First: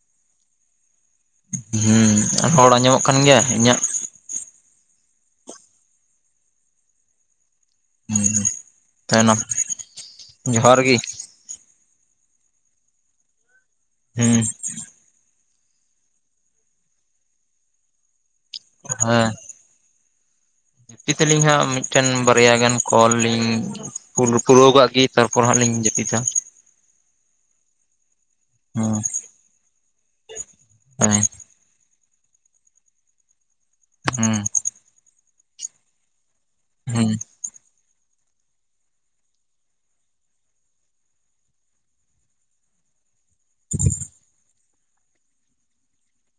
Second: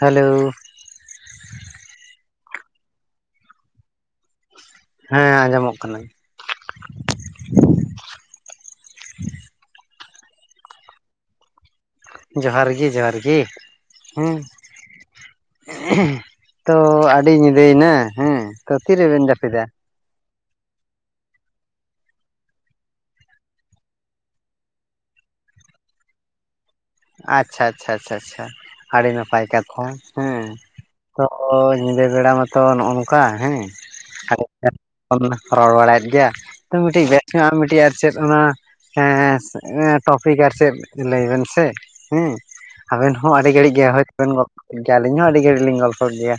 Hello ᱦᱮᱸ ᱟᱨ ᱦᱚᱲ ᱟᱸᱡᱚᱢᱚᱜ ᱠᱟᱱ ᱜᱮᱭᱟ ᱤᱧᱟᱹᱜ ᱦᱮᱸ ᱟᱸᱡᱚᱢᱚᱜ ᱠᱟᱱᱟᱹᱧ [unintelligible] ᱛᱟᱦᱮᱱᱚᱜ ᱡᱚᱦᱟᱨ ᱜᱤ ᱡᱚᱦᱟᱨ ᱜᱮ ᱡᱚᱦᱟᱨ ᱜᱤ ᱦᱮᱸ ᱦᱩᱸ ᱛᱚ ᱟᱹᱰᱤ ᱧᱤᱫᱟᱹᱭᱮᱱᱟ ᱦᱮᱸ ᱛᱚ ᱛᱤᱨᱮᱵᱮᱱ ᱡᱟᱹᱯᱤᱫᱟ ᱡᱟᱯᱤᱫᱟᱞᱤᱧ ᱦᱟᱸᱜ ᱢᱤᱫᱴᱮᱱ ᱵᱟᱨᱭᱟ ᱜᱟᱱ ᱠᱚᱞ ᱞᱤᱧ ᱠᱚᱞ ᱯᱩᱨᱟᱹᱣ ᱠᱟᱜ ᱜᱤ ᱛᱟᱨᱯᱚᱨ ᱦᱟᱸᱜ ᱞᱤᱧ ᱡᱟᱹᱯᱤᱫᱟ ᱟᱪᱪᱷᱟ ᱟᱪᱪᱷᱟ ᱪᱷᱟ ᱪᱷᱟ ᱪᱷᱟ ᱦᱩᱸ ᱟᱹᱰᱤ ᱱᱟᱯᱟᱭ ᱠᱟᱛᱷᱟ [unintelligible] ᱦᱮᱸ ᱦᱮᱸ ᱛᱚ ᱧᱤᱫᱟᱹ ᱵᱮᱲᱟ ᱢᱟᱛᱚ ᱱᱚᱜ ᱱᱚᱝᱠᱟ ᱦᱮᱸ ᱟ ᱦᱩᱸ ᱵᱚᱱ ᱨᱚᱲ ᱵᱟᱲᱟᱭᱮᱫ ᱜᱮᱭᱟ ᱛ ᱦᱩᱸ [unintelligible] ᱢᱤᱫᱴᱤᱡ ᱟᱨ ᱪᱮᱫ ᱚᱱᱟ ᱴᱚᱯᱤᱠ ᱟᱨ ᱪᱮᱫ ᱞᱟᱹᱭ ᱵᱮᱱ ᱥᱮ ᱦᱮᱸ ᱟᱵᱮᱱ ᱦᱚᱸ ᱟᱹᱰᱤ ᱜᱷᱟᱹᱲᱤᱡᱽ ᱜᱮ ᱦᱳᱭᱛᱵᱮᱱ ᱜᱚᱞᱯᱚ ᱜᱮᱭᱟ ᱟᱹᱞᱤᱧ ᱦᱚᱸ ᱟᱹᱰᱤ ᱜᱷᱟᱹᱲᱤᱡᱽ ᱞᱤᱧ ᱜᱚᱞᱯᱚ ᱜᱮᱭᱟ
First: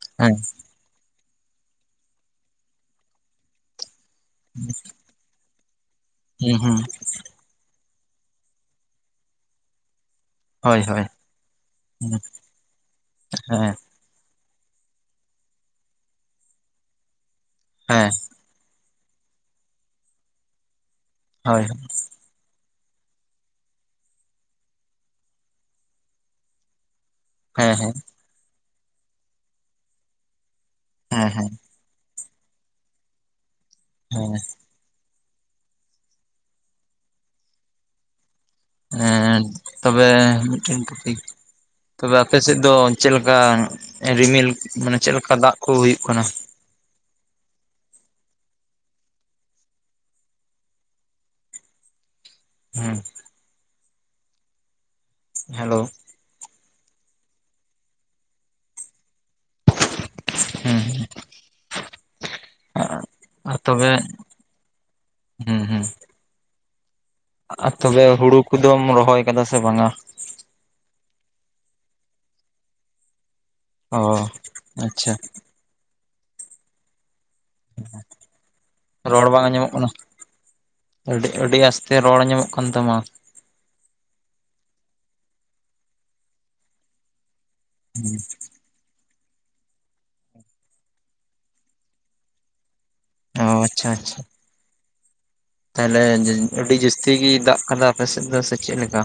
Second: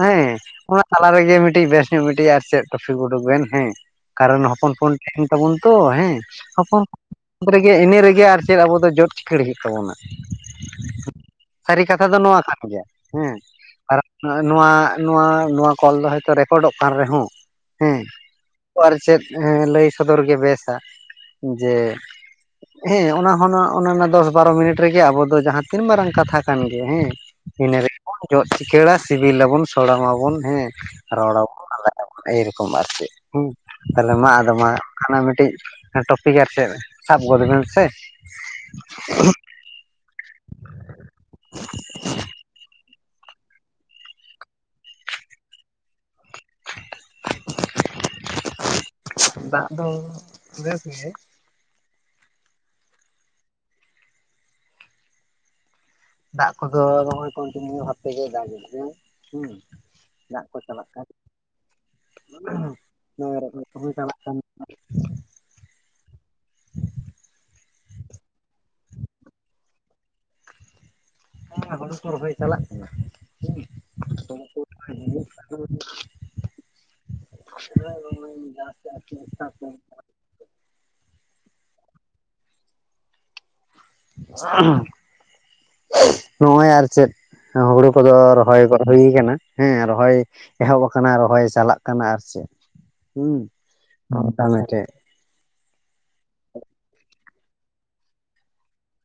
ᱦᱮᱸ ᱚᱱᱟ ᱛᱟᱞᱟ ᱨᱮᱜᱮ ᱢᱤᱫᱴᱤᱡᱽ ᱵᱮᱥ ᱧᱚᱜ ᱢᱤᱫᱴᱤᱡᱽ ᱟᱨ ᱪᱮᱫ ᱴᱚᱯᱷᱤ ᱩᱰᱩᱠ ᱵᱮᱱ ᱦᱮᱸ ᱠᱟᱨᱚᱱ ᱦᱚᱯᱚᱱ [unintelligible] ᱛᱟᱦᱮᱱ ᱛᱟᱵᱚᱱ ᱛᱚ ᱦᱮᱸ ᱦᱩᱸ ᱦᱩᱸ ᱦᱚᱯᱚᱱ ᱨᱮᱜᱮ ᱤᱱᱟᱹ ᱨᱮᱜᱮ ᱟᱨ ᱪᱮᱫ ᱟᱵᱚ ᱫᱚ ᱡᱚᱫ ᱪᱤᱠᱟᱹᱲ ᱦᱩᱭᱩᱜ ᱛᱟᱵᱚᱱᱟ ᱦᱳᱭ ᱦᱳᱭ ᱥᱟᱹᱨᱤ ᱠᱟᱛᱷᱟ ᱫᱚ ᱦᱮᱸ ᱱᱚᱣᱟ ᱠᱟᱱ ᱜᱮᱭᱟ ᱦᱮᱸ ᱱᱚᱣᱟ ᱱᱚᱣᱟ ᱠᱚᱞ ᱫᱚ ᱦᱚᱭᱛᱳ ᱨᱮᱠᱚᱨᱰᱚᱜ ᱠᱟᱱ ᱨᱮᱦᱚᱸ ᱦᱮᱸ ᱟᱨ ᱪᱮᱫ ᱞᱟᱹᱭ ᱥᱚᱫᱚᱨ ᱜᱮ ᱵᱮᱥᱟ ᱦᱳᱭ ᱡᱮ ᱦᱮᱸ ᱦᱮᱸ ᱚᱱᱟ ᱦᱚᱸ ᱚᱱᱟ ᱫᱚᱥ ᱵᱟᱨᱚ ᱢᱤᱱᱤᱴ ᱨᱮᱜᱮ ᱟᱵᱚ ᱫᱚ ᱡᱟᱦᱟᱸ ᱛᱤᱱ ᱢᱟᱨᱟᱝ ᱠᱟᱛᱷᱟ ᱠᱟᱱ ᱜᱮᱭᱟ ᱦᱮᱸ ᱤᱱᱟᱹ ᱦᱮᱸ ᱨᱮᱜᱮᱵᱚᱱ ᱡᱚᱜ ᱪᱤᱠᱟᱹᱲᱟ ᱥᱤᱵᱤᱞᱟᱵᱚᱱ ᱥᱚᱲᱚᱢᱟᱵᱚᱱ ᱦᱮᱸ ᱦᱮᱸ ᱨᱚᱲᱟᱵᱚᱱ ᱮᱭ ᱨᱚᱠᱚᱢ ᱟᱨᱠᱤ ᱦᱮ ᱛᱟᱦᱚᱞᱮ ᱢᱟ ᱦᱮᱸ ᱟᱫᱚ ᱢᱟ ᱟᱫᱚ ᱢᱤᱫᱴᱤᱡ ᱴᱚᱯᱤᱠ ᱟᱨ ᱪᱮᱫ ᱥᱟᱵ ᱜᱚᱫ ᱵᱮᱱ ᱥᱮ ᱛᱚᱵᱮ ᱢᱤᱫᱴᱮᱱ ᱴᱚᱯᱤᱠ ᱛᱚᱵᱮ ᱟᱯᱮᱥᱮᱫ ᱫᱚ ᱪᱮᱫ ᱞᱮᱠᱟ ᱨᱤᱢᱤᱞ ᱢᱟᱱᱮ ᱪᱮᱫ ᱞᱮᱠᱟ ᱫᱟᱜᱽ ᱠᱚ ᱦᱩᱭᱩᱜ ᱠᱟᱱᱟ ᱫᱟᱜ ᱫᱚ ᱵᱮᱥ ᱜᱮ ᱦᱮᱸ ᱦᱮᱞᱳ ᱫᱟᱜᱽ ᱠᱚᱫᱚ ᱠᱚᱱᱴᱤᱱᱤᱭᱩ ᱵᱷᱟᱵ ᱛᱮᱜᱮ ᱫᱟᱜᱽ ᱦᱩᱸ ᱫᱟᱜᱽ ᱠᱚ ᱪᱟᱞᱟᱜ ᱦᱮᱸ ᱠᱟᱱ ᱟᱨ ᱠᱚᱦᱚᱸ ᱪᱟᱞᱟᱜ ᱠᱟᱱᱟ ᱦᱮᱸ ᱦᱮᱸ ᱟᱨ ᱛᱚᱵᱮ ᱦᱩᱲᱩ ᱠᱚᱫᱚᱢ ᱨᱚᱦᱚᱭ ᱠᱟᱫᱟ ᱥᱮ ᱵᱟᱝᱼᱟ᱾ ᱦᱮᱸ ᱦᱳᱲᱩ ᱠᱚ ᱨᱚᱦᱚᱭ ᱪᱟᱞᱟᱜ ᱠᱟᱱᱟ ᱚ ᱦᱩᱸ ᱠᱚ ᱟᱪᱪᱷᱟ ᱨᱚᱲ ᱵᱟᱝ ᱨ ᱟᱸᱡᱚᱢᱚᱜ ᱠᱟᱱᱟ [unintelligible] ᱟᱹᱰᱤ ᱟᱹᱰᱤ ᱟᱥᱛᱮ ᱨᱚᱲ ᱧᱟᱢᱚᱜ ᱠᱟᱱ ᱛᱟᱢᱟ ᱱᱚᱜᱼᱚᱭ ᱟᱨ ᱪᱮᱫ ᱦᱩᱲᱩ ᱠᱚᱫᱚ ᱨᱚᱦᱚᱭ ᱜᱚᱫ ᱦᱩᱭ ᱟᱠᱟᱱᱟ ᱦᱮᱸ ᱨᱚᱦᱚᱭ ᱮᱦᱚᱵ ᱟᱠᱟᱱᱟ ᱨᱚᱦᱚᱭ ᱪᱟᱞᱟᱜ ᱠᱟᱱᱟ ᱟᱨ ᱪᱮᱫ ᱦᱩᱸ ᱚ ᱟᱪᱪᱷᱟ ᱟᱪᱪᱷᱟ [unintelligible] ᱛᱟᱦᱚᱞᱮ ᱟᱹᱰᱤ ᱡᱟᱹᱥᱛᱤ ᱜᱮ ᱫᱟᱜ ᱠᱟᱫᱟ ᱟᱯᱮᱥᱮᱫ ᱫᱚ ᱥᱮ ᱪᱮᱫ ᱞᱮᱠᱟ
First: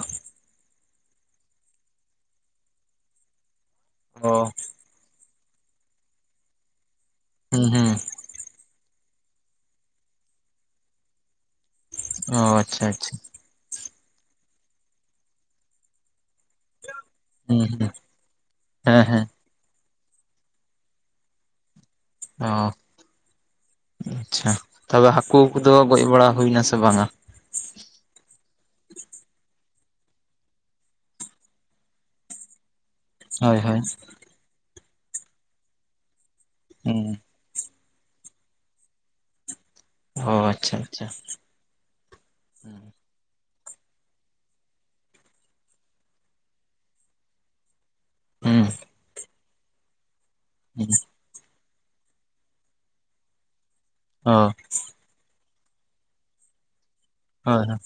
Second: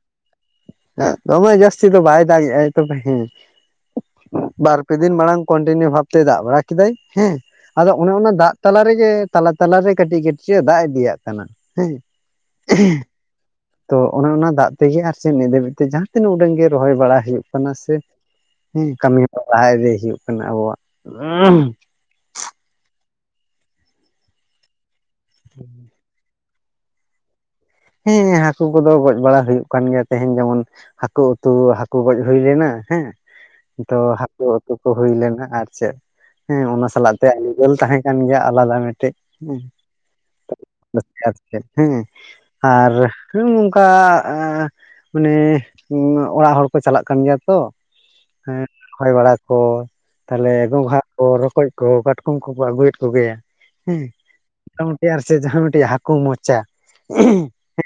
ᱫᱚᱢᱮ ᱡᱟᱹᱥᱛᱤ ᱫᱚ ᱵᱟᱭ ᱫᱟᱜᱮᱟᱭ ᱛᱚᱵᱮ ᱦᱮᱸ ᱚ ᱵᱟᱨ ᱯᱮ ᱫᱤᱱ ᱢᱟᱲᱟᱝ ᱠᱚᱱᱴᱤᱱᱤᱭᱩ ᱵᱷᱟᱵᱛᱮᱭ ᱫᱟᱜ ᱵᱟᱲᱟ ᱠᱮᱫᱟᱭ ᱦᱮᱸ ᱦᱩᱸ ᱦᱩᱸ ᱟᱫᱚ ᱚᱱᱮ ᱚᱱᱟ ᱫᱟᱜ ᱛᱟᱞᱟ ᱨᱮᱜᱮ ᱛᱟᱞᱟ ᱛᱟᱞᱟᱨᱮ ᱠᱟᱹᱴᱤᱡ ᱠᱟᱹᱴᱤᱡ ᱮ ᱫᱟᱜ ᱤᱫᱤᱭᱟᱜ ᱠᱟᱱᱟ ᱦᱮᱸ ᱚ ᱟᱪᱪᱷᱟ ᱟᱪᱪᱷᱟ ᱛᱚ ᱚᱱᱮ ᱚᱱᱟ ᱫᱟᱜ ᱛᱮᱜᱮ ᱟᱨ ᱪᱮᱫ ᱱᱤᱛ ᱫᱷᱟᱹᱵᱤᱡ ᱛᱮ ᱡᱟᱦᱟᱸ ᱛᱤᱱᱟᱹᱜ ᱩᱰᱟᱹᱝ ᱜᱮ ᱨᱚᱦᱚᱭ ᱵᱟᱲᱟᱭ ᱦᱩᱭᱩᱜ ᱦᱩᱸ ᱠᱟᱱᱟ ᱦᱩᱸ ᱥᱮ ᱦᱩᱸ ᱦᱮᱸ ᱠᱟᱹᱢᱤ ᱦᱮᱸ ᱦᱚᱨᱟ ᱞᱟᱦᱟ ᱤᱫᱤ ᱦᱩᱭᱩᱜ ᱠᱟᱱᱟ ᱟᱵᱚᱣᱟᱜ ᱚ ᱟᱪᱪᱷᱟ ᱛᱚᱵᱮ ᱦᱟᱹᱠᱩ ᱠᱚᱫᱚ ᱜᱚᱡ ᱵᱟᱲᱟ ᱦᱩᱭᱱᱟ ᱥᱮ ᱵᱟᱝᱟ ᱦᱮᱸ ᱦᱟᱹᱠᱩ ᱠᱚᱫᱚ ᱜᱚᱡ ᱵᱟᱲᱟ ᱦᱩᱭᱩᱜ ᱠᱟᱱ ᱜᱮᱭᱟ ᱛᱮᱦᱮᱧ ᱡᱮᱢᱚᱱ ᱦᱟᱹᱠᱩ ᱩᱛᱩ ᱦᱟᱹᱠᱩ ᱜᱚᱡ ᱦᱩᱭ ᱞᱮᱱᱟ ᱦᱮᱸ ᱦᱳᱭ ᱦᱳᱭ ᱛᱚ ᱦᱟᱹᱠᱩ ᱩᱛᱩ ᱠᱚ ᱦᱩᱭ ᱞᱮᱱᱟ ᱟᱨ ᱪᱮᱫ ᱦᱮᱸ ᱚᱱᱟ ᱦᱩᱸ ᱥᱟᱞᱟᱜ ᱛᱮ ᱟᱹᱞᱩ ᱫᱟᱹᱞ ᱛᱟᱦᱮᱸ ᱠᱟᱱ ᱜᱮᱭᱟ ᱟᱞᱟᱫᱟ ᱢᱤᱫᱴᱮᱡ ᱚ ᱟᱪᱪᱷᱟ ᱟᱪᱪᱷᱟ [unintelligible] ᱦᱮᱸ ᱦᱩᱸ ᱟᱨ ᱱᱚᱝᱠᱟ ᱢᱟᱱᱮ ᱚᱲᱟᱜ ᱦᱚᱲ ᱠᱚ ᱪᱟᱞᱟᱜ ᱠᱟᱱ ᱜᱮᱭᱟ ᱛᱚ ᱦᱮᱸ ᱦᱩᱸ ᱨᱚᱦᱚᱭ ᱵᱟᱲᱟ ᱠᱚ ᱛᱟᱞᱦᱮ ᱜᱚᱝᱜᱷᱟᱜ ᱠᱚ ᱨᱚᱠᱚᱡ ᱠᱚ ᱠᱟᱴᱠᱚᱢ ᱠᱚᱠᱚ ᱟᱹᱜᱩᱭᱮᱫ ᱠᱚᱜᱮᱭᱟ ᱦᱮᱸ ᱦᱳ [unintelligible] ᱥᱮ ᱡᱟᱦᱟᱸ ᱢᱤᱫᱴᱮᱡ ᱦᱟᱹᱠᱩ ᱢᱚᱪᱟ ᱦᱳᱭ ᱦᱳᱭ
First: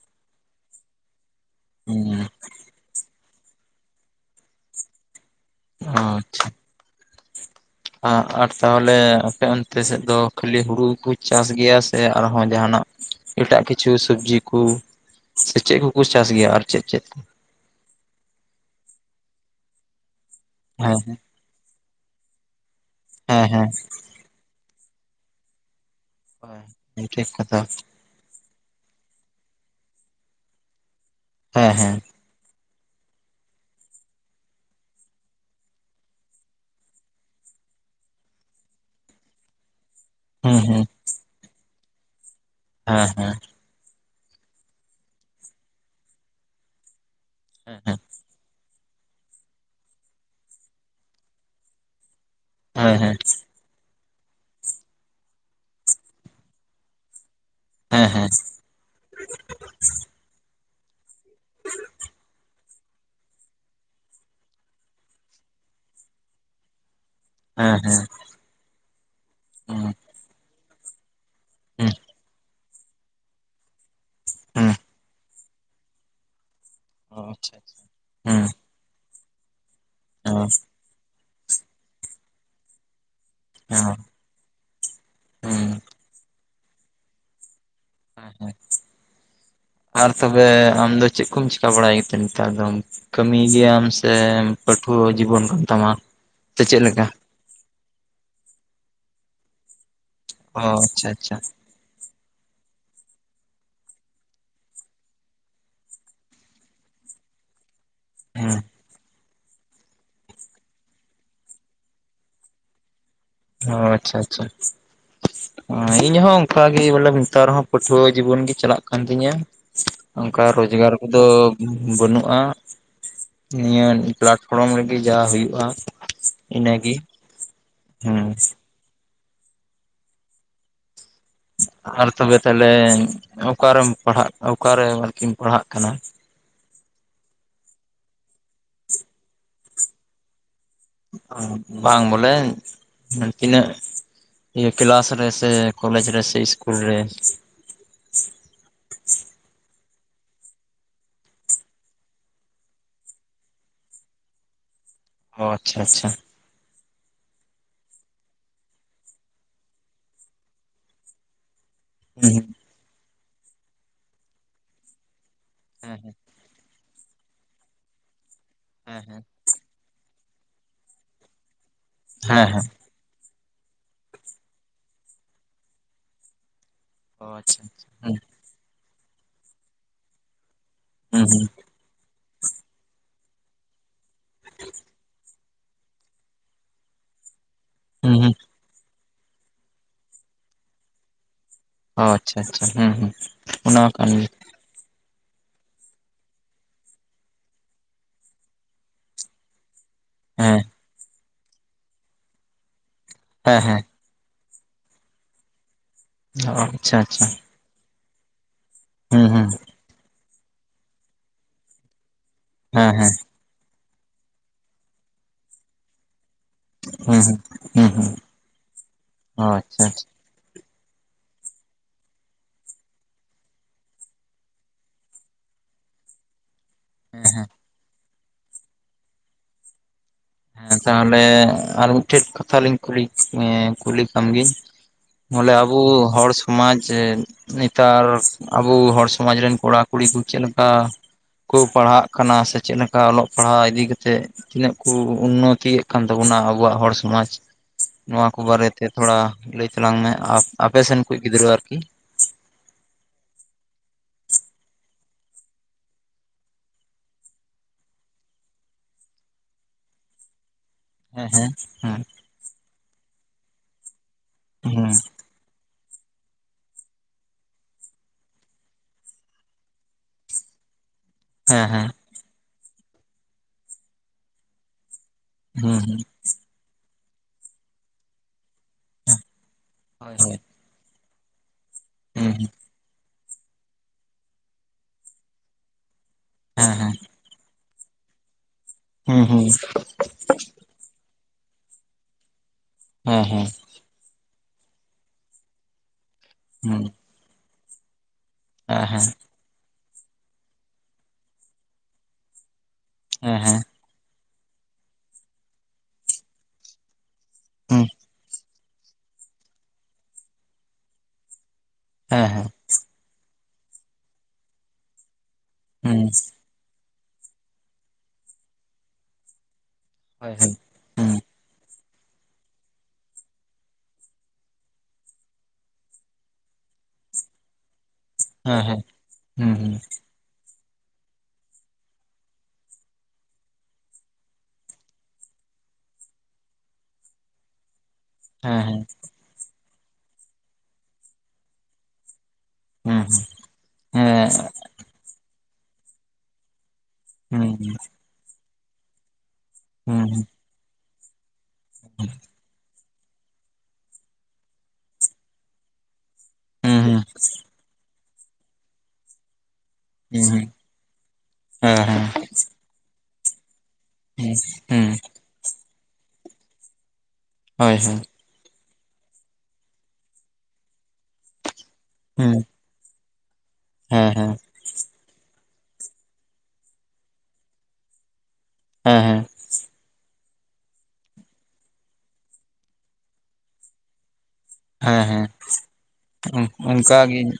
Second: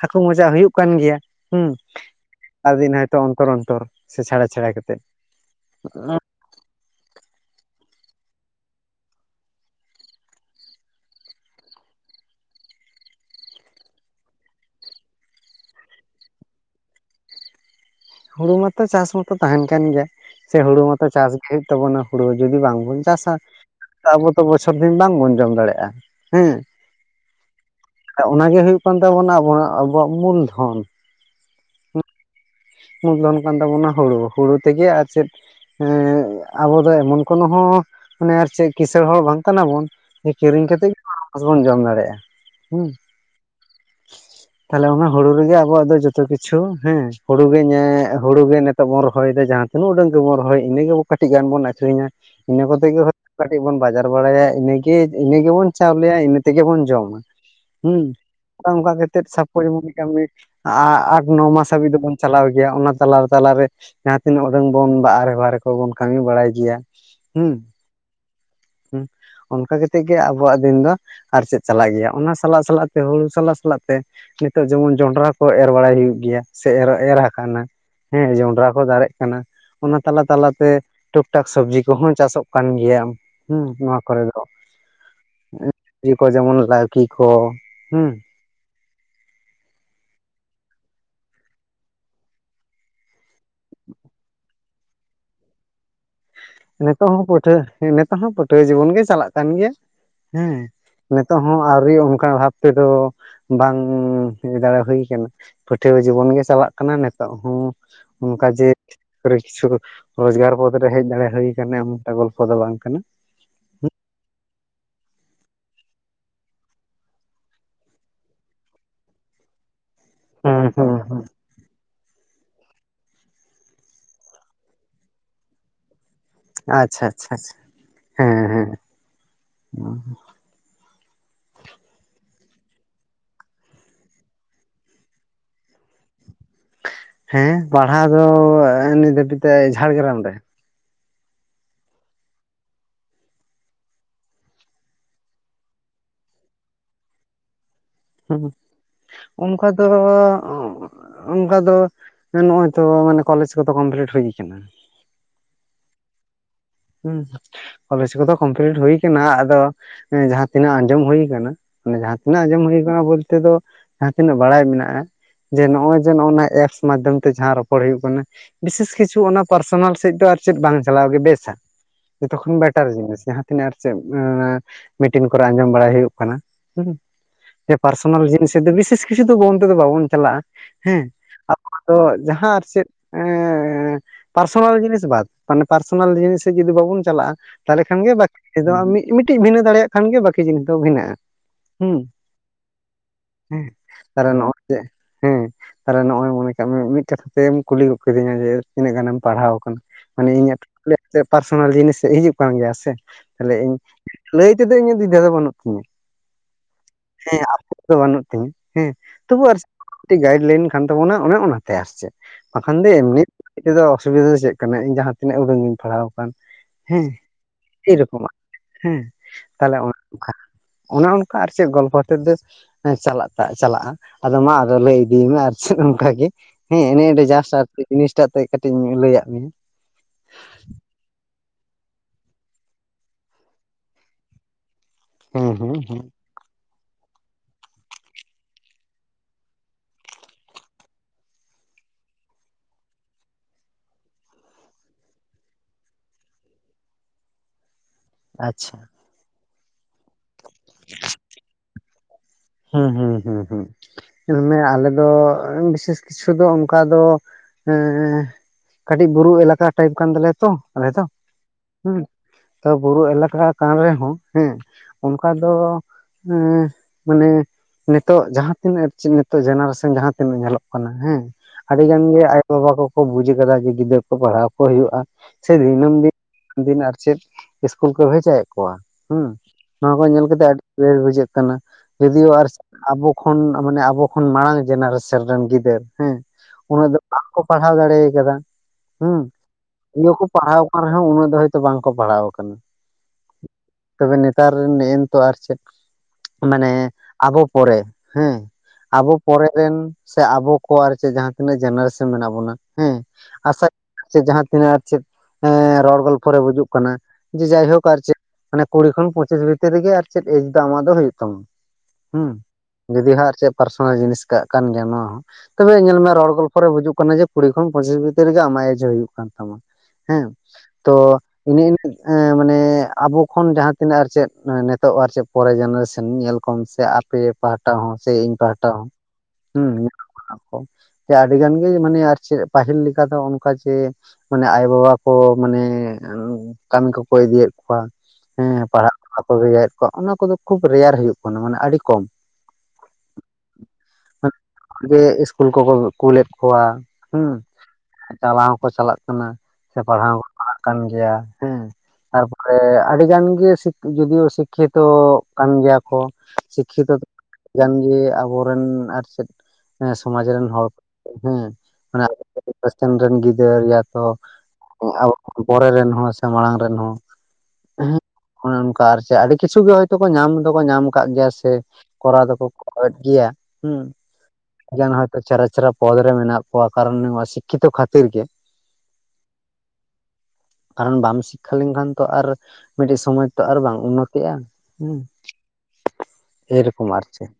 ᱦᱟᱹᱠᱩ ᱢᱚᱡᱟ ᱦᱩᱭᱩᱜ ᱠᱟᱱ ᱜᱮᱭᱟ ᱦᱩᱸ ᱦᱩᱸ ᱟᱹᱵᱤᱱ ᱦᱚᱭᱛᱳ ᱚᱱᱛᱚᱨ ᱚᱱᱛᱚᱨ ᱥᱮ ᱪᱷᱟᱲᱟ ᱪᱷᱟᱲᱟ ᱠᱟᱛᱮᱫ ᱟᱪᱪᱷᱟ ᱟᱨ ᱛᱟᱦᱚᱞᱮ ᱟᱯᱮ ᱚᱱᱛᱮ ᱥᱮᱫ ᱫᱚ ᱠᱷᱟᱹᱞᱤ ᱦᱩᱲᱩ ᱜᱮᱠᱚ ᱪᱟᱥ ᱜᱮᱭᱟ ᱥᱮ ᱟᱨᱦᱚᱸ ᱡᱟᱦᱟᱱᱟᱜ ᱮᱴᱟᱜ ᱠᱤᱪᱷᱩ ᱥᱚᱵᱡᱤ ᱠᱩ ᱥᱮ ᱪᱮᱫ ᱠᱚᱠᱚ ᱪᱟᱥ ᱜᱮᱭᱟ ᱟᱨ ᱪᱮᱫ ᱪᱮᱫ ᱠᱚ ᱦᱩᱲᱩ ᱢᱟᱛᱚ ᱪᱟᱥ ᱢᱚᱛᱚ ᱛᱟᱦᱮᱱ ᱠᱟᱱ ᱜᱮᱭᱟ ᱥᱮ ᱦᱩᱲᱩ ᱦᱮᱸ ᱢᱟᱛᱚ ᱪᱟᱥ ᱜᱮ ᱦᱩᱭᱩᱜ ᱛᱟᱵᱚᱱᱟ ᱦᱩᱲᱩ ᱡᱩᱚᱫᱤ ᱵᱟᱝᱵᱚᱱ ᱪᱟᱥᱟ ᱦᱮᱸ ᱦᱮᱸ ᱟᱵᱚ ᱫᱚ ᱵᱚᱪᱷᱚᱨ ᱫᱤᱱ ᱵᱟᱝᱵᱚᱱ ᱡᱚᱢ ᱫᱟᱲᱮᱭᱟᱜᱼᱟ ᱦᱮᱸ [unintelligible] ᱠᱟᱛᱷᱟ ᱚᱱᱟᱜᱮ ᱦᱩᱭᱩᱜ ᱠᱟᱱ ᱛᱟᱵᱚᱱᱟ ᱟᱵᱚ ᱟᱵᱚᱣᱟᱜ ᱢᱩᱞ ᱫᱷᱚᱱ ᱦᱮᱸ ᱦᱮᱸ ᱢᱩᱞ ᱫᱷᱚᱱ ᱠᱟᱱ ᱛᱟᱵᱚᱱᱟ ᱦᱩᱲᱩ ᱦᱩᱲᱩ ᱛᱮᱜᱮ ᱟᱨ ᱪᱮᱫ ᱮᱸ ᱟᱵᱚ ᱫᱚ ᱮᱢᱚᱱ ᱠᱳᱱᱚ ᱦᱚᱸ ᱢᱟᱱᱮ ᱟᱨ ᱪᱮᱫ ᱠᱸᱤᱥᱟᱹᱬ ᱦᱚᱲ ᱵᱟᱝ ᱠᱟᱱᱟ ᱵᱚᱱ ᱪᱮ ᱦᱩᱸ ᱠᱤᱨᱤᱧ ᱦᱩᱸ ᱠᱟᱛᱮᱫ ᱜᱮ [unintelligible] ᱵᱚᱱ ᱡᱚᱢ ᱫᱟᱲᱮᱭᱟᱜᱼᱟ ᱦᱩᱸ ᱦᱮᱸ ᱦᱮᱸ ᱛᱟᱦᱚᱞᱮ ᱚᱱᱟ ᱦᱩᱲᱩ ᱨᱮᱜᱮ ᱟᱵᱚᱣᱟᱜ ᱫᱚ ᱡᱚᱛᱚ ᱠᱤᱪᱷᱩ ᱦᱮᱸ ᱦᱮᱸ ᱦᱩᱲᱩᱜᱮ ᱦᱩᱲᱩᱜᱮ ᱱᱤᱛᱚᱜ ᱵᱚᱱ ᱨᱚᱦᱚᱭᱮᱫᱟ ᱡᱟᱦᱟᱸ ᱛᱤᱱᱟᱹᱜ ᱩᱰᱟᱹᱝ ᱜᱮᱵᱚᱱ ᱨᱚᱦᱚᱭ ᱤᱱᱟᱹᱜᱮᱵᱚ ᱠᱟᱹᱴᱤᱡ ᱜᱟᱱ ᱵᱚᱱ ᱟᱹᱠᱷᱨᱤᱧᱟ ᱤᱱᱟᱹ ᱠᱚᱛᱮ ᱦᱮᱸ ᱜᱮ ᱦᱮᱸ ᱠᱟᱹᱴᱤᱡ ᱵᱚᱱ ᱵᱟᱡᱟᱨ ᱵᱟᱲᱟᱭᱟ ᱤᱱᱟᱹᱜᱮ ᱤᱱᱟᱹ ᱜᱮᱵᱚᱱ ᱪᱟᱣᱞᱮᱭᱟ ᱤᱱᱟᱹ ᱛᱮᱜᱮ ᱵᱚᱱ ᱡᱚᱢᱟ ᱦᱩᱸ ᱦᱮᱸ ᱚᱱᱠᱟ ᱚᱱᱠᱟ ᱠᱟᱛᱮᱫ [unintelligible] ᱢᱟ ᱢᱤᱴᱟᱱᱜ ᱟᱴ ᱱᱚ ᱢᱟᱥ ᱦᱟᱹᱵᱤᱡ ᱫᱚ ᱪᱟᱞᱟᱣ ᱜᱮᱭᱟ ᱚᱱᱟ ᱛᱟᱞᱟᱨᱮ ᱛᱟᱞᱟᱨᱮ ᱡᱟᱦᱟᱸ ᱛᱤᱱᱟᱹᱜ ᱩᱰᱩᱝ ᱵᱚᱱ ᱟᱦᱨᱮ-ᱵᱟᱦᱨᱮ ᱠᱚᱨᱮ ᱵᱚᱱ ᱠᱟᱹᱢᱤ ᱵᱟᱲᱟᱭ ᱜᱮᱭᱟ ᱦᱩᱸ ᱦᱮᱸ ᱦᱮᱸ ᱦᱮᱸ ᱩᱸ ᱚᱱᱠᱟ ᱦᱩᱸ ᱠᱟᱛᱮᱜ ᱜᱮ ᱟᱵᱚᱣᱟᱜ ᱫᱤᱱ ᱫᱚ ᱟᱨ ᱪᱮᱫ ᱪᱟᱞᱟᱜ ᱦᱩᱸ ᱜᱮᱭᱟ ᱚᱱᱟ ᱥᱟᱞᱟᱜ ᱥᱟᱞᱟᱜ ᱛᱮ ᱦᱩᱲᱩ ᱥᱟᱞᱟᱜ ᱥᱟᱞᱟᱜ ᱛᱮ ᱱᱤᱛᱳᱜ ᱦᱩᱸ ᱡᱮᱢᱚᱱ ᱡᱚᱱᱰᱨᱟ ᱠᱚ ᱮᱨ ᱵᱟᱲᱟᱭ ᱦᱩᱭᱩᱜ ᱜᱮᱭᱟ ᱥᱮ ᱮᱨ ᱚ ᱮᱨ ᱟᱪᱪᱷᱟ ᱟᱠᱟᱱᱟ ᱟᱪᱪᱷᱟ ᱦᱮᱸ ᱦᱩᱸ ᱡᱚᱱᱰᱨᱟ ᱠᱚ ᱫᱟᱨᱮᱜ ᱠᱟᱱᱟ ᱚᱱᱟ ᱛᱟᱞᱟ ᱦᱩᱸ ᱛᱟᱞᱟᱛᱮ ᱴᱩᱠ ᱴᱟᱠ ᱥᱚᱵᱡᱤ ᱠᱚᱦᱚᱸ ᱪᱟᱥᱚᱜ ᱠᱟᱱ ᱜᱮᱭᱟ ᱦᱩᱸ ᱱᱚᱣᱟ ᱠᱚᱨᱮ ᱫᱚ ᱦᱩᱸ ᱤᱭᱟᱹ ᱠᱚ ᱡᱮᱢᱚᱱ ᱞᱟᱭᱠᱤ ᱠᱚ ᱦᱮᱸ [inaudible] ᱟᱨ ᱛᱚᱵᱮ ᱟᱢ ᱫᱚ ᱪᱮᱫ ᱠᱚᱢ ᱪᱮᱠᱟ ᱵᱟᱲᱟᱭ ᱜᱮᱛᱮ ᱱᱮᱛᱟᱨ ᱫᱚ ᱠᱟᱹᱢᱤ ᱜᱮᱭᱟᱢ ᱥᱮ ᱯᱟᱹᱴᱷᱩᱣᱟᱹ ᱡᱤᱵᱚᱱ ᱠᱟᱱ ᱛᱟᱢᱟ᱾ ᱥᱮ ᱪᱮᱫ ᱞᱮᱠᱟ ᱱᱤᱛᱚᱜ ᱦᱚᱸ ᱯᱟᱹᱴᱷᱩᱣᱟᱹ ᱱᱤᱛᱚᱜ ᱦᱚᱸ ᱯᱟᱹᱴᱷᱩᱣᱟᱹ ᱡᱤᱵᱚᱱ ᱜᱮ ᱪᱟᱞᱟᱜ ᱠᱟᱱ ᱜᱮᱭᱟ᱾ ᱦᱮᱸ ᱚ ᱟᱪᱪᱷᱟ ᱟᱪᱪᱷᱟ ᱱᱤᱛᱚᱜ ᱦᱚᱸ ᱟᱹᱣᱨᱤ ᱚᱱᱠᱟ ᱵᱷᱟᱵ ᱛᱮᱫᱚ ᱵᱟᱝ ᱫᱟᱲᱟ ᱦᱩᱭ ᱟᱠᱟᱱᱟ᱾ ᱯᱟᱹᱴᱷᱩᱣᱟᱹ ᱡᱤᱵᱚᱱ ᱜᱮ ᱪᱟᱞᱟᱜ ᱠᱟᱱᱟ ᱱᱤᱛᱚᱜ ᱦᱚᱸ ᱚᱱᱠᱟ ᱦᱮᱸ ᱡᱮ ᱠᱤᱪᱷᱩ ᱨᱳᱡᱽᱜᱟᱨ ᱯᱚᱫ ᱨᱮ ᱦᱮᱡ ᱫᱟᱲᱮ ᱦᱩᱭᱟ ᱟᱠᱟᱱᱟ ᱮᱢᱚᱱᱴᱟᱜ ᱜᱚᱞᱯᱚ ᱫᱚ ᱵᱟᱝ ᱠᱟᱱᱟ᱾ ᱚ ᱟᱪᱪᱷᱟ ᱟᱪᱪᱷᱟ ᱤᱧᱦᱚ ᱚᱱᱠᱟᱜᱮ ᱵᱚᱞᱮ ᱱᱤᱛᱨ ᱫᱚᱸ ᱯᱟᱹᱴᱷᱩᱣᱟᱹ ᱡᱤᱵᱚᱱ ᱜᱮ ᱪᱟᱞᱟᱜ ᱠᱟᱱ ᱛᱤᱧᱟᱹ᱾ ᱚᱱᱠᱟ ᱦᱩᱸ ᱦᱩᱸ ᱨᱳᱡᱽᱜᱟᱨ ᱦᱩᱸ ᱠᱚᱫᱚ ᱵᱟᱹᱱᱩᱜᱼᱟ᱾ ᱱᱤᱭᱟᱹ ᱯᱞᱟᱴᱯᱷᱨᱚᱢ ᱨᱮᱜᱮ ᱡᱟ ᱦᱩᱭᱩᱜᱼᱟ᱾ ᱤᱱᱟᱹᱜᱮ ᱟᱪᱪᱷᱟ ᱟᱪᱪᱷᱟ ᱟᱪᱪᱷᱟ ᱦᱮᱸ ᱦᱮᱸ ᱦᱳ ᱦᱳ ᱟᱨ ᱛᱚᱵᱮ ᱛᱟᱦᱞᱮ ᱚᱠᱟᱨᱮᱢ ᱯᱟᱲᱦᱟᱜ ᱚᱠᱟᱨᱮ ᱟᱨᱠᱤᱢ ᱯᱟᱲᱦᱟᱜ ᱠᱟᱱᱟ? ᱦᱮᱸ ᱯᱟᱲᱦᱟᱣ ᱫᱚ ᱱᱤᱛ ᱫᱷᱟᱹᱵᱤᱡ ᱛᱮ ᱡᱷᱟᱲᱜᱨᱟᱢ ᱨᱮ᱾ ᱵᱟᱝ ᱵᱚᱞᱮ ᱛᱤᱱᱟᱹᱜ? ᱤᱭᱟᱹ ᱠᱮᱞᱟᱥ ᱨᱮ ᱥᱮ ᱠᱚᱞᱮᱡᱽ ᱨᱮ ᱥᱮ ᱤᱥᱠᱩᱞ ᱨᱮ, ᱦᱩᱸ ᱚᱱᱠᱟ ᱫᱚᱻ ᱚᱱᱠᱟ ᱫᱚ ᱱᱚᱳᱭ ᱛᱚ ᱢᱟᱱᱮ ᱠᱚᱞᱮᱡᱽ ᱠᱚᱫᱚ ᱠᱚᱢᱯᱞᱤᱴ ᱦᱩᱭᱩ ᱟᱠᱟᱱᱟ᱾ ᱚ ᱟᱪᱪᱷᱟ ᱟᱪᱪᱷᱟ ᱦᱮᱸ ᱠᱚᱞᱮᱡ ᱠᱚᱫᱚ ᱠᱚᱢᱯᱤᱞᱴ ᱦᱩᱭ ᱟᱠᱟᱱᱟ ᱟᱫᱚ ᱡᱟᱦᱟᱸ ᱛᱤᱱᱟᱹᱜ ᱟᱸᱡᱚᱢ ᱦᱩ ᱟᱠᱟᱱᱟ ᱢᱟᱱᱮ ᱡᱟᱦᱟᱸ ᱦᱩᱸ ᱛᱤᱱᱟ ᱟᱸᱡᱚᱢ ᱦᱩᱭ ᱠᱟᱱᱟ ᱵᱚᱞᱛᱮ ᱫᱚ ᱡᱟᱦᱟᱸ ᱛᱤᱱᱟᱹ ᱵᱟᱲᱟᱭ ᱢᱮᱱᱟᱜᱼᱟ᱾ ᱡᱮ ᱱᱚᱼᱚᱭ ᱦᱮᱸ ᱡᱮ ᱱᱚᱭᱟ ᱮᱯᱥ ᱢᱟᱫᱷᱚᱢ ᱛᱮ ᱡᱟᱦᱟᱸ ᱨᱚᱯᱚᱲ ᱦᱩᱭᱩᱜ ᱠᱟᱱᱟ ᱵᱤᱥᱷᱮᱥ ᱦᱮᱸ ᱠᱤᱪᱷᱩ ᱦᱮᱸ ᱚᱱᱟ ᱯᱟᱨᱥᱚᱱᱟᱞ ᱥᱮᱡ ᱫᱚ ᱟᱨ ᱪᱮᱫ ᱵᱟᱝ ᱪᱟᱞᱟᱣ ᱜᱮ ᱵᱮᱥᱼᱟ᱾ ᱦᱮᱸ ᱡᱚᱛᱚᱠᱷᱚᱱ ᱦᱮᱸ ᱵᱮᱴᱟᱨ ᱡᱤᱱᱤᱥ ᱡᱟᱦᱟᱸᱛᱤᱱᱟᱹ ᱟᱨ ᱪᱮᱫ ᱢᱤᱴᱤᱱ ᱠᱚᱨᱮ ᱟᱸᱡᱚᱢ ᱵᱟᱲᱟᱭ ᱦᱩᱭᱩᱜ ᱠᱟᱱᱟ᱾ ᱦᱩᱸ ᱚ ᱟᱪᱪᱷᱟ [unintelligible] ᱦᱩᱸ ᱯᱟᱨᱥᱚᱱᱟᱞ ᱡᱤᱱᱤᱥ ᱥᱮᱪ ᱫᱚ ᱵᱤᱥᱮᱥ ᱠᱤᱪᱷᱩ ᱫᱚ ᱚᱱᱛᱮ ᱫᱚ ᱵᱟᱵᱚᱱ ᱪᱟᱞᱟᱜᱼᱟ᱾ ᱦᱮᱸ ᱦᱩᱸ ᱛᱚ ᱡᱟᱦᱟᱸ ᱟᱨ ᱪᱮᱫ ᱯᱟᱨᱥᱚᱱᱟᱞ ᱡᱤᱱᱤᱥ ᱵᱟᱫ ᱢᱟᱱᱮ ᱯᱟᱨᱥᱚᱱᱟᱞ ᱡᱤᱱᱤᱥ ᱡᱩᱫᱤ ᱵᱟᱵᱚᱱ ᱪᱟᱞᱟᱼᱟ ᱛᱟᱦᱚᱞᱮ ᱠᱷᱟᱱ ᱜᱮ ᱦᱩᱸ ᱦᱩᱸ ᱵᱟᱹᱠᱤ ᱠᱚᱫᱚ ᱢᱤᱫᱴᱤᱡ ᱵᱷᱤᱱᱟᱹ ᱫᱟᱲᱮᱭᱟᱜ ᱠᱷᱟᱱ ᱜᱮ ᱵᱟᱠᱤ ᱡᱤᱱᱤᱥ ᱫᱚ ᱵᱷᱤᱱᱟᱹᱼᱟ᱾ ᱚ ᱟᱪᱪᱷᱟ ᱟᱪᱪᱷᱟ ᱦᱩᱸᱦᱩᱸᱸ ᱦᱮᱸ ᱚᱱᱟ ᱢᱟ ᱠᱟᱱ ᱜᱮ᱾ ᱛᱟᱦᱚᱞᱮ ᱱᱚᱜᱼᱚᱭ ᱦᱮᱸ ᱛᱟᱦᱚᱞᱮ ᱱᱚᱚᱚᱭ ᱢᱚᱱᱮ ᱠᱟᱜ ᱢᱮ ᱢᱤᱫ ᱠᱟᱛᱷᱟ ᱛᱮᱢ ᱠᱩᱞᱤ ᱜᱚᱫ ᱠᱤᱫᱤᱧᱟ ᱡᱮ ᱛᱤᱱᱟᱹᱜ ᱜᱟᱱᱮᱢ ᱯᱟᱲᱦᱟᱣ ᱟᱠᱟᱱᱟ ᱢᱟᱱᱮ ᱦᱮᱸ ᱤᱧᱟᱹᱜ ᱯᱟᱨᱥᱚᱱᱟᱞ ᱡᱤᱱᱤᱥ ᱥᱮᱡ ᱦᱤᱡᱩᱝ ᱠᱟᱱ ᱜᱮᱭᱟ ᱥᱮ ᱛᱟᱦᱚᱞᱮ ᱦᱮᱸ ᱤᱧ ᱦᱮᱸ ᱞᱟᱹᱭ ᱛᱮᱫᱚ ᱤᱧᱟᱹᱜ ᱫᱤᱫᱷᱟ ᱫᱚ ᱵᱟᱹᱱᱩᱜ ᱛᱤᱧᱟᱹ᱾ ᱚ ᱟᱪᱪᱷᱟ ᱟᱪᱪᱷᱟ ᱦᱮᱸ ᱟᱯᱚᱛ ᱵᱟᱹᱱᱩᱜ ᱛᱤᱧᱟᱹ ᱦᱮᱸ ᱦᱩᱸ ᱛᱚᱵᱩ ᱦᱩᱸ ᱟᱨ ᱜᱟᱭᱤᱰ ᱞᱟᱭᱤᱱ ᱠᱟᱱ ᱛᱟᱵᱚᱱᱟ ᱚᱱᱮ ᱚᱱᱟᱛᱮ ᱟᱨ, ᱪᱮᱫ? ᱵᱟᱠᱷᱟᱱ ᱫᱚ ᱦᱮᱸ ᱦᱮᱸ ᱮᱢᱱᱤ ᱛᱮᱫᱚ ᱚᱥᱩᱵᱤᱫᱷᱟ ᱫᱚ ᱪᱮᱫ ᱠᱟᱱᱟ ᱤᱧ ᱡᱟᱦᱟᱸ ᱛᱤᱱᱟᱹᱜ ᱩᱰᱟᱹᱝ ᱜᱤᱧ ᱯᱟᱲᱦᱟᱣ ᱟᱠᱟᱱ᱾ ᱦᱩᱸ ᱮᱭᱨᱚᱠᱚᱢᱟ ᱦᱩᱸ ᱚ ᱛᱟᱦᱚᱞᱮ ᱟᱪᱪᱷᱟ ᱚᱱ ᱟᱪᱪᱷᱟ ᱚᱱᱠᱟ᱾ ᱚᱱᱮ ᱚᱱᱠᱟ ᱟᱨ ᱪᱮᱫ ᱜᱚᱞᱯᱚ ᱦᱚᱛᱮᱫ ᱫᱚ ᱦᱮᱸ ᱪᱟᱞᱟᱴᱟᱝ ᱪᱟᱞᱟᱜᱼᱟ ᱟᱫᱚ ᱢᱟ ᱟᱫᱚ ᱞᱟᱹᱭ ᱤᱫᱤ ᱢᱮ ᱟᱨ ᱪᱮᱫ ᱱᱚᱝᱠᱟ ᱜᱮ ᱦᱮᱸ ᱮᱱᱮ ᱮᱰᱮ ᱡᱟᱥᱴ ᱟᱨᱠᱤ ᱡᱤᱱᱤᱥᱴᱟᱜ ᱛᱮ ᱠᱟᱹᱴᱤᱡ ᱤᱧ ᱞᱟᱹ ᱟᱫ ᱢᱮᱭᱟ᱾ ᱦᱮᱸ ᱛᱟᱦᱚᱞᱮ ᱟᱨ ᱢᱤᱫᱴᱮᱱ ᱠᱟᱛᱷᱟ ᱞᱤᱧ ᱠᱩᱞᱤ ᱠᱩᱞᱤ ᱠᱟᱢ ᱜᱤᱭᱟᱹᱧ᱾ ᱦᱮᱸ ᱵᱚᱞᱮ ᱦᱮᱸ ᱟᱵᱚ ᱦᱮᱸ ᱦᱚᱲ ᱢᱟᱪᱮᱫ ᱱᱮᱛᱟᱨ ᱟᱵᱚ ᱦᱚᱲ ᱥᱚᱢᱟᱡᱽ ᱨᱮᱱ ᱠᱚᱲᱟ ᱠᱩᱲᱤ ᱠᱚ ᱪᱮᱫ ᱞᱮᱠᱟ ᱠᱚ ᱯᱟᱲᱦᱟ ᱠᱟᱱᱟ ᱥᱮ ᱪᱮᱫ ᱞᱮᱠᱟ ᱚᱞᱚ ᱯᱟᱲᱦᱟᱣ ᱤᱫᱤ ᱠᱟᱛᱮᱮᱫ ᱛᱤᱱᱟᱹᱜ ᱠᱚ ᱩᱱᱱᱚᱛᱤᱭᱮᱫ ᱠᱟᱱ ᱛᱟᱵᱚᱱᱟ ᱟᱵᱚᱣᱟᱜ ᱦᱚᱲ ᱥᱚᱢᱟᱡᱽ ᱱᱚᱣᱟ ᱠᱚ ᱟᱪᱪᱷᱟ ᱵᱟᱨᱮᱛᱮ ᱛᱷᱚᱲᱟ ᱞᱟᱹᱭ ᱛᱟᱞᱟᱝ ᱢᱮ ᱟᱯᱮᱥᱮᱱ ᱠᱚᱭᱤᱢ ᱜᱤᱫᱽᱨᱟᱹ ᱟᱨᱠᱤ᱾ ᱦᱮᱸ ᱦᱩᱸ ᱦᱩᱸ ᱦᱩᱸ ᱧᱮᱞᱢᱮ ᱟᱞᱮ ᱫᱚ ᱵᱤᱥᱮᱥ ᱠᱤᱪᱷᱩ ᱫᱚ ᱚᱱᱠᱟ ᱫᱚ ᱮᱸ ᱠᱟᱹᱴᱤᱡ ᱵᱩᱨᱩ ᱮᱞᱟᱠᱟ ᱴᱟᱭᱤᱯ ᱠᱟᱱ ᱛᱟᱞᱮᱭᱟ ᱛᱚ, ᱟᱞᱮ ᱛᱚ ᱦᱮᱸ ᱦᱮᱸ ᱦᱩᱸ ᱦᱮᱸ ᱛᱚ ᱵᱩᱨᱩ ᱮᱞᱟᱠᱟ ᱠᱟᱱ ᱨᱮᱦᱚᱸ ᱦᱮᱸ ᱚᱫᱚ ᱦᱩᱸ ᱢᱟᱱᱮ ᱱᱤᱛᱚ ᱡᱟᱦᱟᱸ ᱛᱤᱱᱟᱹ ᱟᱨ ᱪᱮᱫ ᱱᱤᱛᱚ ᱡᱮᱱᱟᱨᱮᱥᱚᱱ ᱡᱟᱦᱟᱸ ᱛᱤᱱᱟ ᱧᱮᱞᱚ ᱠᱟᱱᱟ ᱦᱮᱸ ᱟᱫᱚ ᱧᱮᱞᱢᱮ ᱟᱭᱳᱼᱵᱟᱵᱟ ᱠᱚᱠᱚ ᱵᱩᱡ ᱠᱟᱫᱟ ᱡᱮ ᱜᱤᱫᱽᱟᱨ ᱠᱚ ᱯᱟᱲᱦᱟᱣ ᱠᱚ ᱦᱩᱭᱩᱜᱼᱟ ᱥᱮ ᱦᱮᱸ ᱫᱤᱱᱟᱹᱢ ᱦᱮᱸ ᱫᱤᱱ ᱫᱤᱱ ᱟᱨ ᱪᱮᱫ ᱤᱥᱠᱩᱞ ᱠᱚ ᱵᱷᱮᱡᱟᱭᱮᱫ ᱠᱚᱣᱟ ᱦᱩᱸ ᱱᱚᱣᱟ ᱠᱚ ᱦᱳᱭ ᱧᱮᱞ ᱦᱳᱭ ᱠᱟᱛᱮᱫ ᱟᱹᱰᱤ [unintelligible] ᱵᱩᱡᱷᱟᱹ ᱠᱟᱱᱟ ᱡᱫᱤᱭᱳ ᱦᱩᱸ ᱟᱨ ᱟᱵᱚ ᱠᱷᱚᱱ ᱢᱟᱱᱮ ᱟᱵᱚ ᱠᱷᱚᱱ ᱢᱟᱲᱟᱝ ᱡᱮᱱᱟᱨᱮᱥᱚᱱ ᱨᱮᱱ ᱜᱤᱫᱟᱹᱨ ᱦᱮᱸ ᱦᱮᱸ ᱚᱱᱟ ᱦᱮᱸ ᱫᱚ ᱵᱟᱝᱠᱚ ᱯᱟᱲᱦᱟᱣ ᱫᱟᱲᱮ ᱠᱟᱫᱟ ᱦᱮᱸ ᱦᱩᱸ ᱦᱩᱸ ᱱᱤᱭᱟᱹ ᱠᱚ ᱯᱟᱲᱦᱟᱣ ᱟᱠ ᱨᱮᱦᱚᱸ ᱩᱱᱟᱹᱜ ᱫᱚᱚ ᱦᱭᱛᱚ ᱵᱟᱝᱠᱚ ᱯᱟᱲᱦᱟᱣ ᱟᱠᱟᱱᱟ᱾ ᱦᱮᱸ ᱦᱮᱸ ᱛᱚᱵᱮ ᱱᱮᱛᱟᱨ ᱨᱮᱱ ᱱᱮᱜᱼ ᱱᱤᱛᱚᱜ ᱟᱨ ᱪᱮᱫ ᱢᱟᱱᱮ ᱦᱩᱸ ᱟᱵᱚ ᱯᱚᱨᱮ ᱦᱮᱸ ᱦᱮᱸ ᱦᱮᱸ ᱟᱵᱚ ᱦᱮᱸ ᱯᱚᱨᱮᱨᱮ ᱨᱮᱱ ᱥᱮ ᱟᱵᱚ ᱠᱚ ᱟᱨ ᱪᱮᱫ ᱡᱟᱦᱟᱸᱛᱤᱤᱱᱟᱹᱜ ᱡᱮᱱᱟᱨᱮᱥᱚᱱ ᱢᱮᱱᱟᱜ ᱵᱚᱱᱟ᱾ ᱦᱮᱸ ᱦᱮᱸ ᱟᱥᱟᱭ ᱡᱟᱦᱟᱸ ᱛᱤᱱᱟᱹᱜ ᱟᱨ ᱪᱮᱫ ᱮ ᱨᱚᱲ ᱜᱚᱞᱯᱷᱚ ᱨᱮ ᱵᱩᱡᱩᱜ ᱠᱟᱱᱟ᱾ ᱡᱮ ᱡᱟᱭᱦᱳᱠ ᱟᱨ ᱪᱮᱫ ᱢᱟᱱᱮ ᱠᱩᱲᱤ ᱠᱷᱚᱱ ᱯᱚᱸᱪᱤᱥ ᱵᱷᱤᱛᱤᱨ ᱨᱮᱜᱮ ᱟᱨ ᱪᱮᱫ ᱮᱡ ᱫᱚ ᱟᱢᱟᱜ ᱫᱚ ᱦᱳᱭᱳᱜ ᱛᱟᱢᱟ ᱦᱩᱸ ᱡᱩᱫᱤ ᱦᱟᱸ ᱟᱨ ᱪᱮᱫ ᱯᱟᱨᱥᱚᱱᱟᱞ ᱡᱤᱱᱤᱥ ᱠᱟᱜ ᱠᱟᱱ ᱜᱮᱭᱟ ᱱᱚᱣᱟ ᱦᱚᱸ ᱛᱚᱵᱮ ᱦᱩᱸ ᱦᱮᱸ ᱦᱮᱸ ᱧᱮᱞ ᱦᱩᱸ ᱢᱮᱮ ᱨᱚᱲ ᱜᱚᱞᱯ ᱛᱟᱨᱚᱨᱮ ᱦᱡᱩᱜ ᱠᱟᱱᱟ ᱡᱮ ᱠᱩᱨᱤᱠᱷᱚᱱ ᱯᱚᱸᱪᱤᱥ ᱵᱷᱤᱛᱤᱨ ᱨᱮᱜᱮ ᱟᱢᱟᱸ ᱮᱡ ᱦᱩᱭᱩᱜ ᱠᱟᱱ ᱛᱟᱢᱟ ᱦᱮᱸ ᱦᱳᱭ ᱦᱳᱭ ᱛᱚ ᱦᱩᱸ ᱮᱱᱤ ᱤᱱᱟ ᱢᱟᱱᱮ ᱟᱵᱚ ᱠᱷᱚᱱ ᱡᱟᱦᱟᱸ ᱛᱤᱱᱟᱹᱜ ᱟᱨ ᱪᱮᱫ ᱱᱤᱛᱚᱜ ᱟᱨ ᱪᱮᱫ ᱯᱚᱨᱮ ᱡᱮᱱᱟᱨᱮᱥᱚᱱ ᱧᱮᱞ ᱠᱚᱢᱥᱮ ᱟᱯᱮ ᱯᱟᱦᱴᱟᱣ ᱦᱚᱸ ᱥᱮ ᱤᱧ ᱦᱮᱸ ᱯᱟᱦᱴᱟᱣ ᱦᱮᱸ ᱦᱚᱸ ᱦᱩᱸ ᱧᱮᱞ ᱠᱚ ᱡᱮ ᱟᱹᱰᱤ ᱜᱟᱱ ᱜᱮ ᱢᱟᱱᱮ ᱟᱨ ᱪᱮᱫ ᱯᱟᱹᱦᱤᱞ ᱞᱮᱠᱟ ᱫᱚ ᱚᱱᱠᱟ ᱡᱮ ᱢᱟᱱᱮ ᱟᱭᱳ ᱵᱟᱵᱟ ᱠᱚ ᱢᱟᱱᱮ ᱠᱟᱹᱢᱤ ᱠᱚᱠᱚ ᱤᱫᱤᱭᱮᱫ ᱠᱚᱣᱟ᱾ ᱦᱮᱸ ᱯᱟᱲᱦᱟᱜ ᱠᱟᱱᱟ ᱠᱚ ᱵᱷᱮᱡᱟᱭᱮᱫ ᱠᱚᱣᱟ ᱚᱱᱟ ᱠᱚᱫᱚ ᱠᱷᱩᱵ ᱨᱮᱭᱟᱨ ᱦᱩᱭᱩᱜ ᱠᱟᱱᱟ ᱢᱟᱱᱮ ᱟᱹᱰᱤ ᱠᱚᱢ᱾ ᱦᱮᱸ ᱦᱮᱜ ᱡᱮ ᱤᱥᱠᱩᱞ ᱠᱚᱠᱚ ᱠᱩᱞᱮᱫ ᱠᱚᱣᱟ ᱦᱩᱸ ᱪᱟᱞᱟᱣ ᱦᱚᱸ ᱠᱚ ᱪᱟᱞᱟᱜ ᱠᱟᱱᱟ ᱥᱮ ᱯᱟᱲᱦᱟᱣ ᱦᱩᱸ ᱦᱩᱸ ᱦᱚᱸ ᱠᱚ ᱦᱩᱸ ᱦᱮᱸ ᱦᱮᱸ ᱦᱩᱸ ᱦᱳᱭ ᱦᱳᱭ ᱦᱩᱸ ᱦᱮᱸ ᱦᱮᱸ ᱯᱟᱲᱦᱟᱜ ᱠᱟᱱ ᱜᱮᱭᱟ ᱦᱮᱸ ᱛᱟᱨᱯᱚᱨᱮ ᱟᱹᱰᱤ ᱜᱟᱱ ᱜᱮ ᱥᱤᱫ ᱡᱩᱫᱤᱭᱳ ᱥᱤᱠᱠᱷᱤᱛᱚ ᱠᱟᱱ ᱜᱮᱭᱟ ᱠᱚ ᱥᱤᱠᱠᱷᱤᱛᱚ ᱫᱚ ᱟᱹᱰᱤ ᱜᱟᱱ ᱜᱮ ᱟᱵᱚ ᱨᱮᱱ ᱟᱨ ᱪᱮᱫ ᱦᱮᱸ ᱥᱚᱢᱟᱡᱽ ᱨᱮᱱ ᱦᱚᱲ ᱦᱮᱸ ᱢᱟᱱᱮ [unintelligible] ᱨᱮᱱ ᱜᱤᱫᱽᱨᱟᱹ ᱨᱮᱭᱟᱛ ᱛᱚ ᱟᱵᱚ ᱯᱚᱨᱮ ᱨᱮᱱ ᱦᱚᱸ ᱥᱮ ᱢᱟᱲᱟᱝ ᱨᱮᱱ ᱦᱚᱸ ᱦᱳᱭ ᱦᱮᱸ ᱥᱮ ᱚᱱᱮ ᱚᱱᱠᱟ ᱟᱨ ᱪᱮᱫ ᱟᱹᱰᱤ ᱠᱤᱪᱷᱩ ᱦᱳᱭᱛᱩ ᱧᱟᱢ ᱫᱚᱠᱚ ᱧᱟᱢ ᱠᱟᱜ ᱜᱮᱭᱟ ᱥᱮ ᱠᱚᱨᱟᱣ ᱫᱚᱠᱚ ᱦᱚᱲ ᱮᱫ ᱜᱮᱭᱟ ᱟᱹᱰᱤ ᱜᱟᱱ ᱦᱚᱭᱛᱚ ᱪᱮᱦᱨᱟ ᱪᱮᱦᱨᱟ ᱯᱚᱫᱽ ᱨᱮ ᱢᱮᱱᱟᱜ ᱠᱚᱣᱟ ᱠᱟᱨᱚᱱ ᱱᱚᱣᱟ ᱥᱤᱠᱠᱷᱤᱛᱚ ᱠᱷᱟᱹᱛᱤᱨ ᱜᱮ ᱦᱮᱸ ᱦᱮᱸ ᱠᱟᱨᱚᱱ ᱵᱟᱢ ᱥᱤᱠᱠᱷᱟ ᱞᱮᱱᱠᱷᱟᱱ ᱛᱚ ᱟᱨ ᱢᱤᱫᱴᱮᱱ ᱥᱚᱢᱟᱡᱽ ᱛᱚ ᱟᱨ ᱵᱟᱝ ᱩᱱᱱᱚᱛᱤᱜ-ᱟ ᱦᱩᱸ ᱦᱮᱸ ᱦᱮᱸ ᱮᱭᱨᱚᱠᱚᱢ ᱚᱱᱠᱟ ᱟᱨ ᱜᱤ ᱪᱮᱫ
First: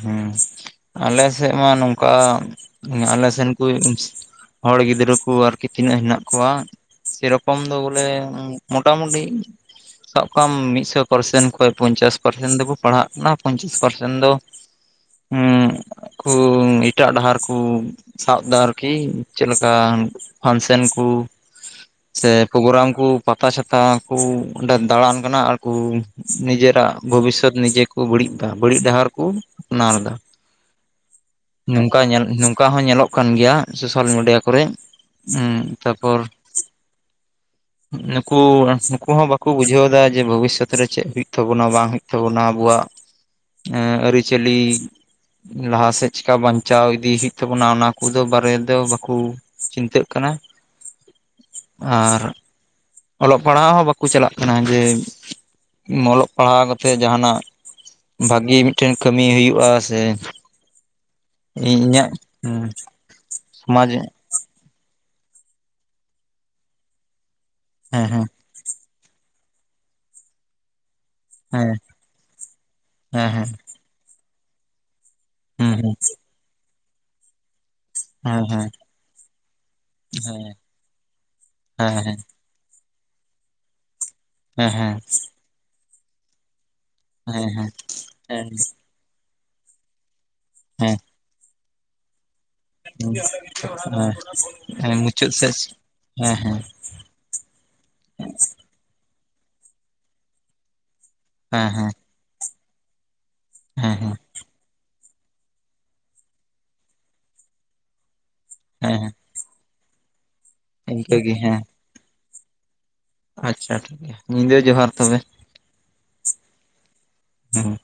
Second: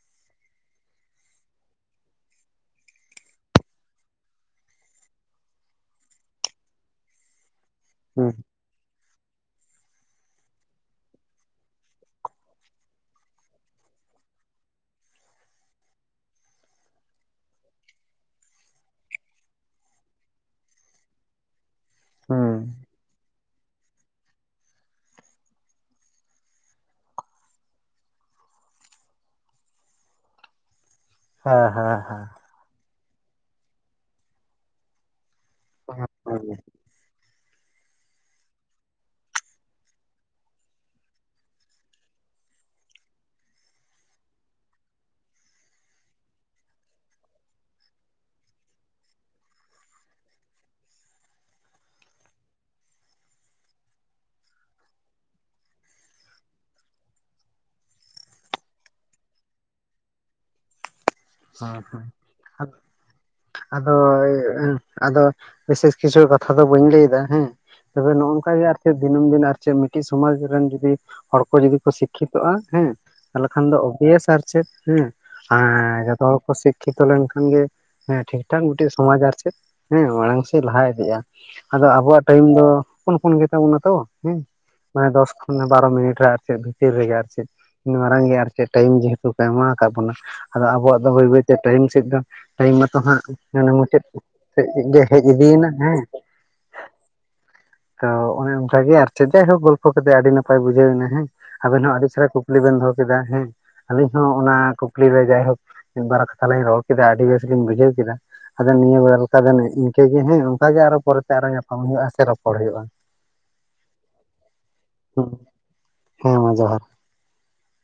ᱦᱮᱸ ᱟᱞᱮ ᱥᱮᱫ ᱢᱟ ᱱᱚᱝᱠᱟ ᱟᱞᱮ ᱥᱮᱱ ᱠᱩᱡ ᱦᱚᱲ ᱜᱤᱫᱽᱨᱟᱹ ᱠᱚ ᱟᱨᱠᱤ ᱛᱤᱱᱟᱹᱜ ᱦᱮᱱᱟᱜ ᱠᱚᱣᱟ ᱥᱮᱨᱚᱠᱚᱢ ᱫᱚ ᱵᱚᱞᱮ ᱦᱩᱸ ᱢᱚᱴᱟᱢᱩᱴᱤ ᱥᱟᱵ ᱠᱟᱢ ᱢᱤᱫᱥᱚ ᱯᱟᱨᱥᱮᱱ ᱠᱷᱚᱱ ᱚᱠᱚᱭ ᱯᱚᱸᱧᱪᱟᱥ ᱯᱟᱨᱥᱮᱱ ᱫᱚᱵᱚᱱ ᱯᱟᱲᱦᱟᱜ ᱠᱟᱱᱟ ᱯᱚᱸᱧᱪᱟᱥ ᱯᱟᱨᱥᱮᱱ ᱫᱚ ᱠᱩᱢ ᱮᱴᱟᱜ ᱰᱟᱦᱟᱨ ᱠᱩ ᱥᱟᱵ ᱫᱟ ᱟᱨᱠᱤ ᱪᱮᱫ ᱞᱮᱠᱟ᱾ ᱯᱷᱟᱱᱥᱮᱱ ᱠᱩ ᱥᱮ ᱦᱩᱸ ᱯᱨᱳᱜᱨᱟᱢ ᱠᱚ ᱯᱟᱛᱟ ᱪᱷᱟᱛᱟ ᱠᱚ ᱚᱸᱰᱮ ᱫᱟᱲᱟᱱ ᱠᱟᱱᱟ ᱟᱨᱠᱩ ᱱᱤᱡᱮᱨᱟᱜ ᱵᱷᱚᱵᱤᱥᱚᱛ ᱱᱤᱡᱮᱠᱚ ᱵᱟᱹᱲᱤᱡ ᱫᱟ ᱵᱟᱹᱲᱤᱡ ᱰᱟᱦᱟᱨ ᱠᱩ ᱟᱯᱱᱟᱨ ᱫᱟ ᱦᱮᱸ ᱦᱮᱸ ᱱᱚᱝᱠᱟ ᱧᱮᱞ ᱦᱮᱸ ᱱᱚᱝᱠᱟ ᱦᱚᱸ ᱧᱮᱞᱚᱜ ᱠᱟᱱ ᱜᱮᱭᱟ ᱥᱳᱥᱟᱞ ᱢᱤᱰᱤᱭᱟ ᱠᱚᱨᱮᱡ ᱮᱸ ᱛᱟᱨᱯᱚᱨ ᱦᱮᱸ ᱦᱮᱸ ᱱᱩᱠᱩ ᱱᱩᱠᱩ ᱦᱚᱸ ᱵᱟᱠᱩ ᱵᱩᱡᱷᱟᱹᱣᱫᱟ ᱡᱮ ᱵᱷᱚᱵᱤᱥᱚᱛ ᱨᱮ ᱪᱮᱫ ᱦᱩᱭᱩᱜ ᱛᱟᱵᱚᱱᱟ ᱵᱟᱝ ᱦᱩᱭᱩᱜ ᱛᱟᱵᱚᱱᱟ ᱟᱵᱚᱣᱟᱜ ᱮᱸ ᱟᱹᱨᱤᱪᱟᱹᱞᱤ ᱞᱟᱦᱟ ᱥᱮᱫ ᱪᱤᱠᱟ ᱵᱟᱧᱪᱟᱣ ᱤᱫᱤ ᱦᱳᱭᱳᱜ ᱛᱟᱵᱚᱱᱟ ᱚᱱᱟ ᱠᱚᱫᱚ ᱵᱟᱨᱮ ᱫᱚ ᱵᱟᱠᱩ᱾ ᱪᱤᱱᱛᱟᱹᱜ ᱠᱟᱱᱟ᱾ ᱟᱨ ᱚᱞᱚᱜ ᱯᱟᱲᱦᱟᱜ ᱦᱚᱸ ᱵᱟᱠᱚ ᱪᱟᱞᱟᱜ ᱠᱟᱱᱟ ᱡᱮ ᱚᱞᱚᱜ ᱯᱟᱲᱦᱟᱣ ᱠᱟᱛᱮᱫ ᱡᱟᱦᱟᱱᱟᱜ ᱵᱷᱟᱜᱤ ᱢᱤᱫᱴᱮᱱ ᱠᱟᱹᱢᱤ ᱦᱳᱭᱳᱜ-ᱟ ᱥᱮ ᱤᱧᱟᱹᱜ [unintelligible] ᱥᱚᱢᱟᱡᱽ ᱟᱫᱚ ᱵᱤᱥᱮᱥ ᱠᱤᱪᱷᱩ ᱠᱟᱛᱷᱟ ᱫᱚ ᱵᱟᱹᱧ ᱞᱟᱹᱭ ᱫᱟ ᱦᱮᱸ ᱦᱮᱸ ᱛᱚᱵᱮ ᱱᱚᱜ ᱦᱮᱸ ᱱᱚᱝᱠᱟ ᱜᱮ ᱟᱨ ᱮᱫ ᱫᱤᱱᱟᱹᱢ ᱫᱤᱱ ᱟᱨ ᱪᱮᱫ ᱢᱤᱫᱴᱮᱱ ᱥᱚᱢᱟᱡᱽ ᱨᱮᱱ ᱡᱩᱫᱤ ᱦᱚᱲ ᱠᱚ ᱦᱮᱸ ᱡᱩᱫᱤ ᱠᱚ ᱥᱤᱠᱠᱷᱤᱛᱚᱜ-ᱟ ᱦᱮᱸ ᱛᱟᱦᱚᱞᱮ ᱠᱷᱟᱱ ᱫᱚ ᱳᱵᱤᱭᱮᱥ ᱟᱨ ᱪᱮᱫ ᱦᱮᱸ ᱦᱮᱸ ᱡᱚᱛᱚ ᱦᱚᱲ ᱠᱚ ᱥᱤᱠᱠᱷᱤᱛᱚ ᱞᱮᱱᱠᱷᱟᱱ ᱜᱮ ᱦᱮᱸ ᱴᱷᱤᱠ ᱴᱷᱟᱠ ᱦᱮᱸ ᱦᱮᱸ ᱦᱮᱸ ᱦᱮᱸ ᱦᱮᱸ ᱢᱤᱫᱴᱮᱡ ᱥᱚᱢᱟᱡᱽ ᱟᱨ ᱪᱮᱫ ᱦᱮᱸ ᱢᱟᱲᱟᱝ ᱥᱮᱫ ᱞᱟᱦᱟ ᱤᱫᱤᱜ-ᱟ ᱟᱫᱚ ᱟᱵᱚᱣᱟᱜ ᱴᱟᱭᱤᱢ ᱫᱚ ᱦᱚᱯᱚᱱ ᱦᱚᱯᱚᱱ ᱜᱮᱛᱟ ᱵᱚᱱᱟ ᱛᱚ ᱦᱮᱸ ᱢᱟᱱᱮ ᱫᱚᱥ ᱠᱷᱚᱱ ᱵᱟᱨᱚ ᱢᱤᱱᱤᱴ ᱨᱮ ᱟᱨ ᱪᱮᱫ ᱵᱷᱤᱛᱤᱨ ᱨᱮᱜᱮ ᱟᱨ ᱪᱮᱫ ᱤᱱ ᱢᱟᱨᱟᱝ ᱜᱮ ᱦᱮᱸ ᱟᱨ ᱪᱮᱫ ᱴᱟᱭᱤᱢ ᱡᱮᱦᱮᱛᱩ ᱠᱚ ᱮᱢᱟᱣ ᱟᱠᱟᱫ ᱵᱚᱱᱟ ᱟᱫᱚ ᱦᱮᱸ ᱟᱵᱚᱣᱟᱜ ᱫᱚ ᱵᱟᱹᱭ ᱵᱟᱹᱭ ᱛᱮ ᱴᱟᱭᱤᱢ ᱥᱮᱫ ᱫᱚ ᱴᱟᱭᱤᱢ ᱢᱟᱛᱚ ᱦᱟᱸᱜ ᱦᱟᱱᱮ ᱢᱩᱪᱟᱹᱫ ᱦᱮᱸ ᱥᱮᱫ ᱦᱮᱸ ᱜᱮ ᱦᱮᱡ ᱢᱩᱪᱟᱹᱫ ᱤᱫᱤᱭ ᱥᱮᱫ ᱮᱱᱟ ᱦᱮᱸ ᱦᱮᱸ ᱦᱮᱸ ᱛᱚ ᱚᱱᱮ ᱚᱱᱠᱟ ᱜᱮ ᱟᱨ ᱪᱮᱫᱮ ᱦᱚᱸ ᱜᱚᱞᱯᱚ ᱠᱟᱛᱮᱜ ᱟᱹᱰᱤ ᱱᱟᱯᱟᱭ ᱵᱩᱡᱷᱟᱹᱣᱱᱟ ᱦᱮᱸ ᱟᱵᱮᱱ ᱦᱚᱸ ᱟᱹᱰᱤ ᱪᱮᱦᱨᱟ ᱠᱩᱠ ᱞᱤ ᱵᱮᱱ ᱫᱚᱦᱚ ᱠᱮᱫᱟ ᱦᱮᱸ ᱟᱞᱤᱧ ᱦᱚᱸ ᱚᱱᱟ ᱠᱩᱠᱞᱤ ᱨᱮ ᱡᱟᱭᱦᱳᱠ ᱢᱤᱫᱵᱟᱨ ᱠᱟᱛᱷᱟ ᱞᱤᱧ ᱨᱚᱲ ᱠᱮᱫᱟ ᱟᱹᱰᱤ ᱵᱮᱥᱞᱤᱧ ᱵᱩᱡᱷᱟᱹᱣ ᱠᱮᱫᱟ ᱟᱫᱚ ᱱᱤᱭᱟᱹ ᱦᱮᱸ ᱵᱟᱨ [inaudible] ᱫᱚ ᱤᱱᱠᱟᱹᱜᱮ ᱦᱮᱸ, ᱚᱝᱠᱟ ᱟᱨᱦᱚ ᱤᱱᱠᱟᱹ ᱯᱚᱨᱮᱛᱮ ᱟᱨᱚ ᱧᱟᱯᱟᱢ ᱦᱩᱭᱩᱜᱼᱟ ᱥᱮ ᱨᱚᱯᱚᱲ ᱦᱩᱭᱩᱜᱼᱟ᱾ ᱟᱪᱷᱟ ᱴᱷᱤᱠᱜᱮᱭᱟ, ᱧᱤᱫᱟᱹ ᱡᱚᱦᱟᱨ ᱛᱚᱵᱮ, ᱦᱮᱸ ᱢᱟ ᱡᱚᱦᱟᱨ ᱦᱩᱸ᱾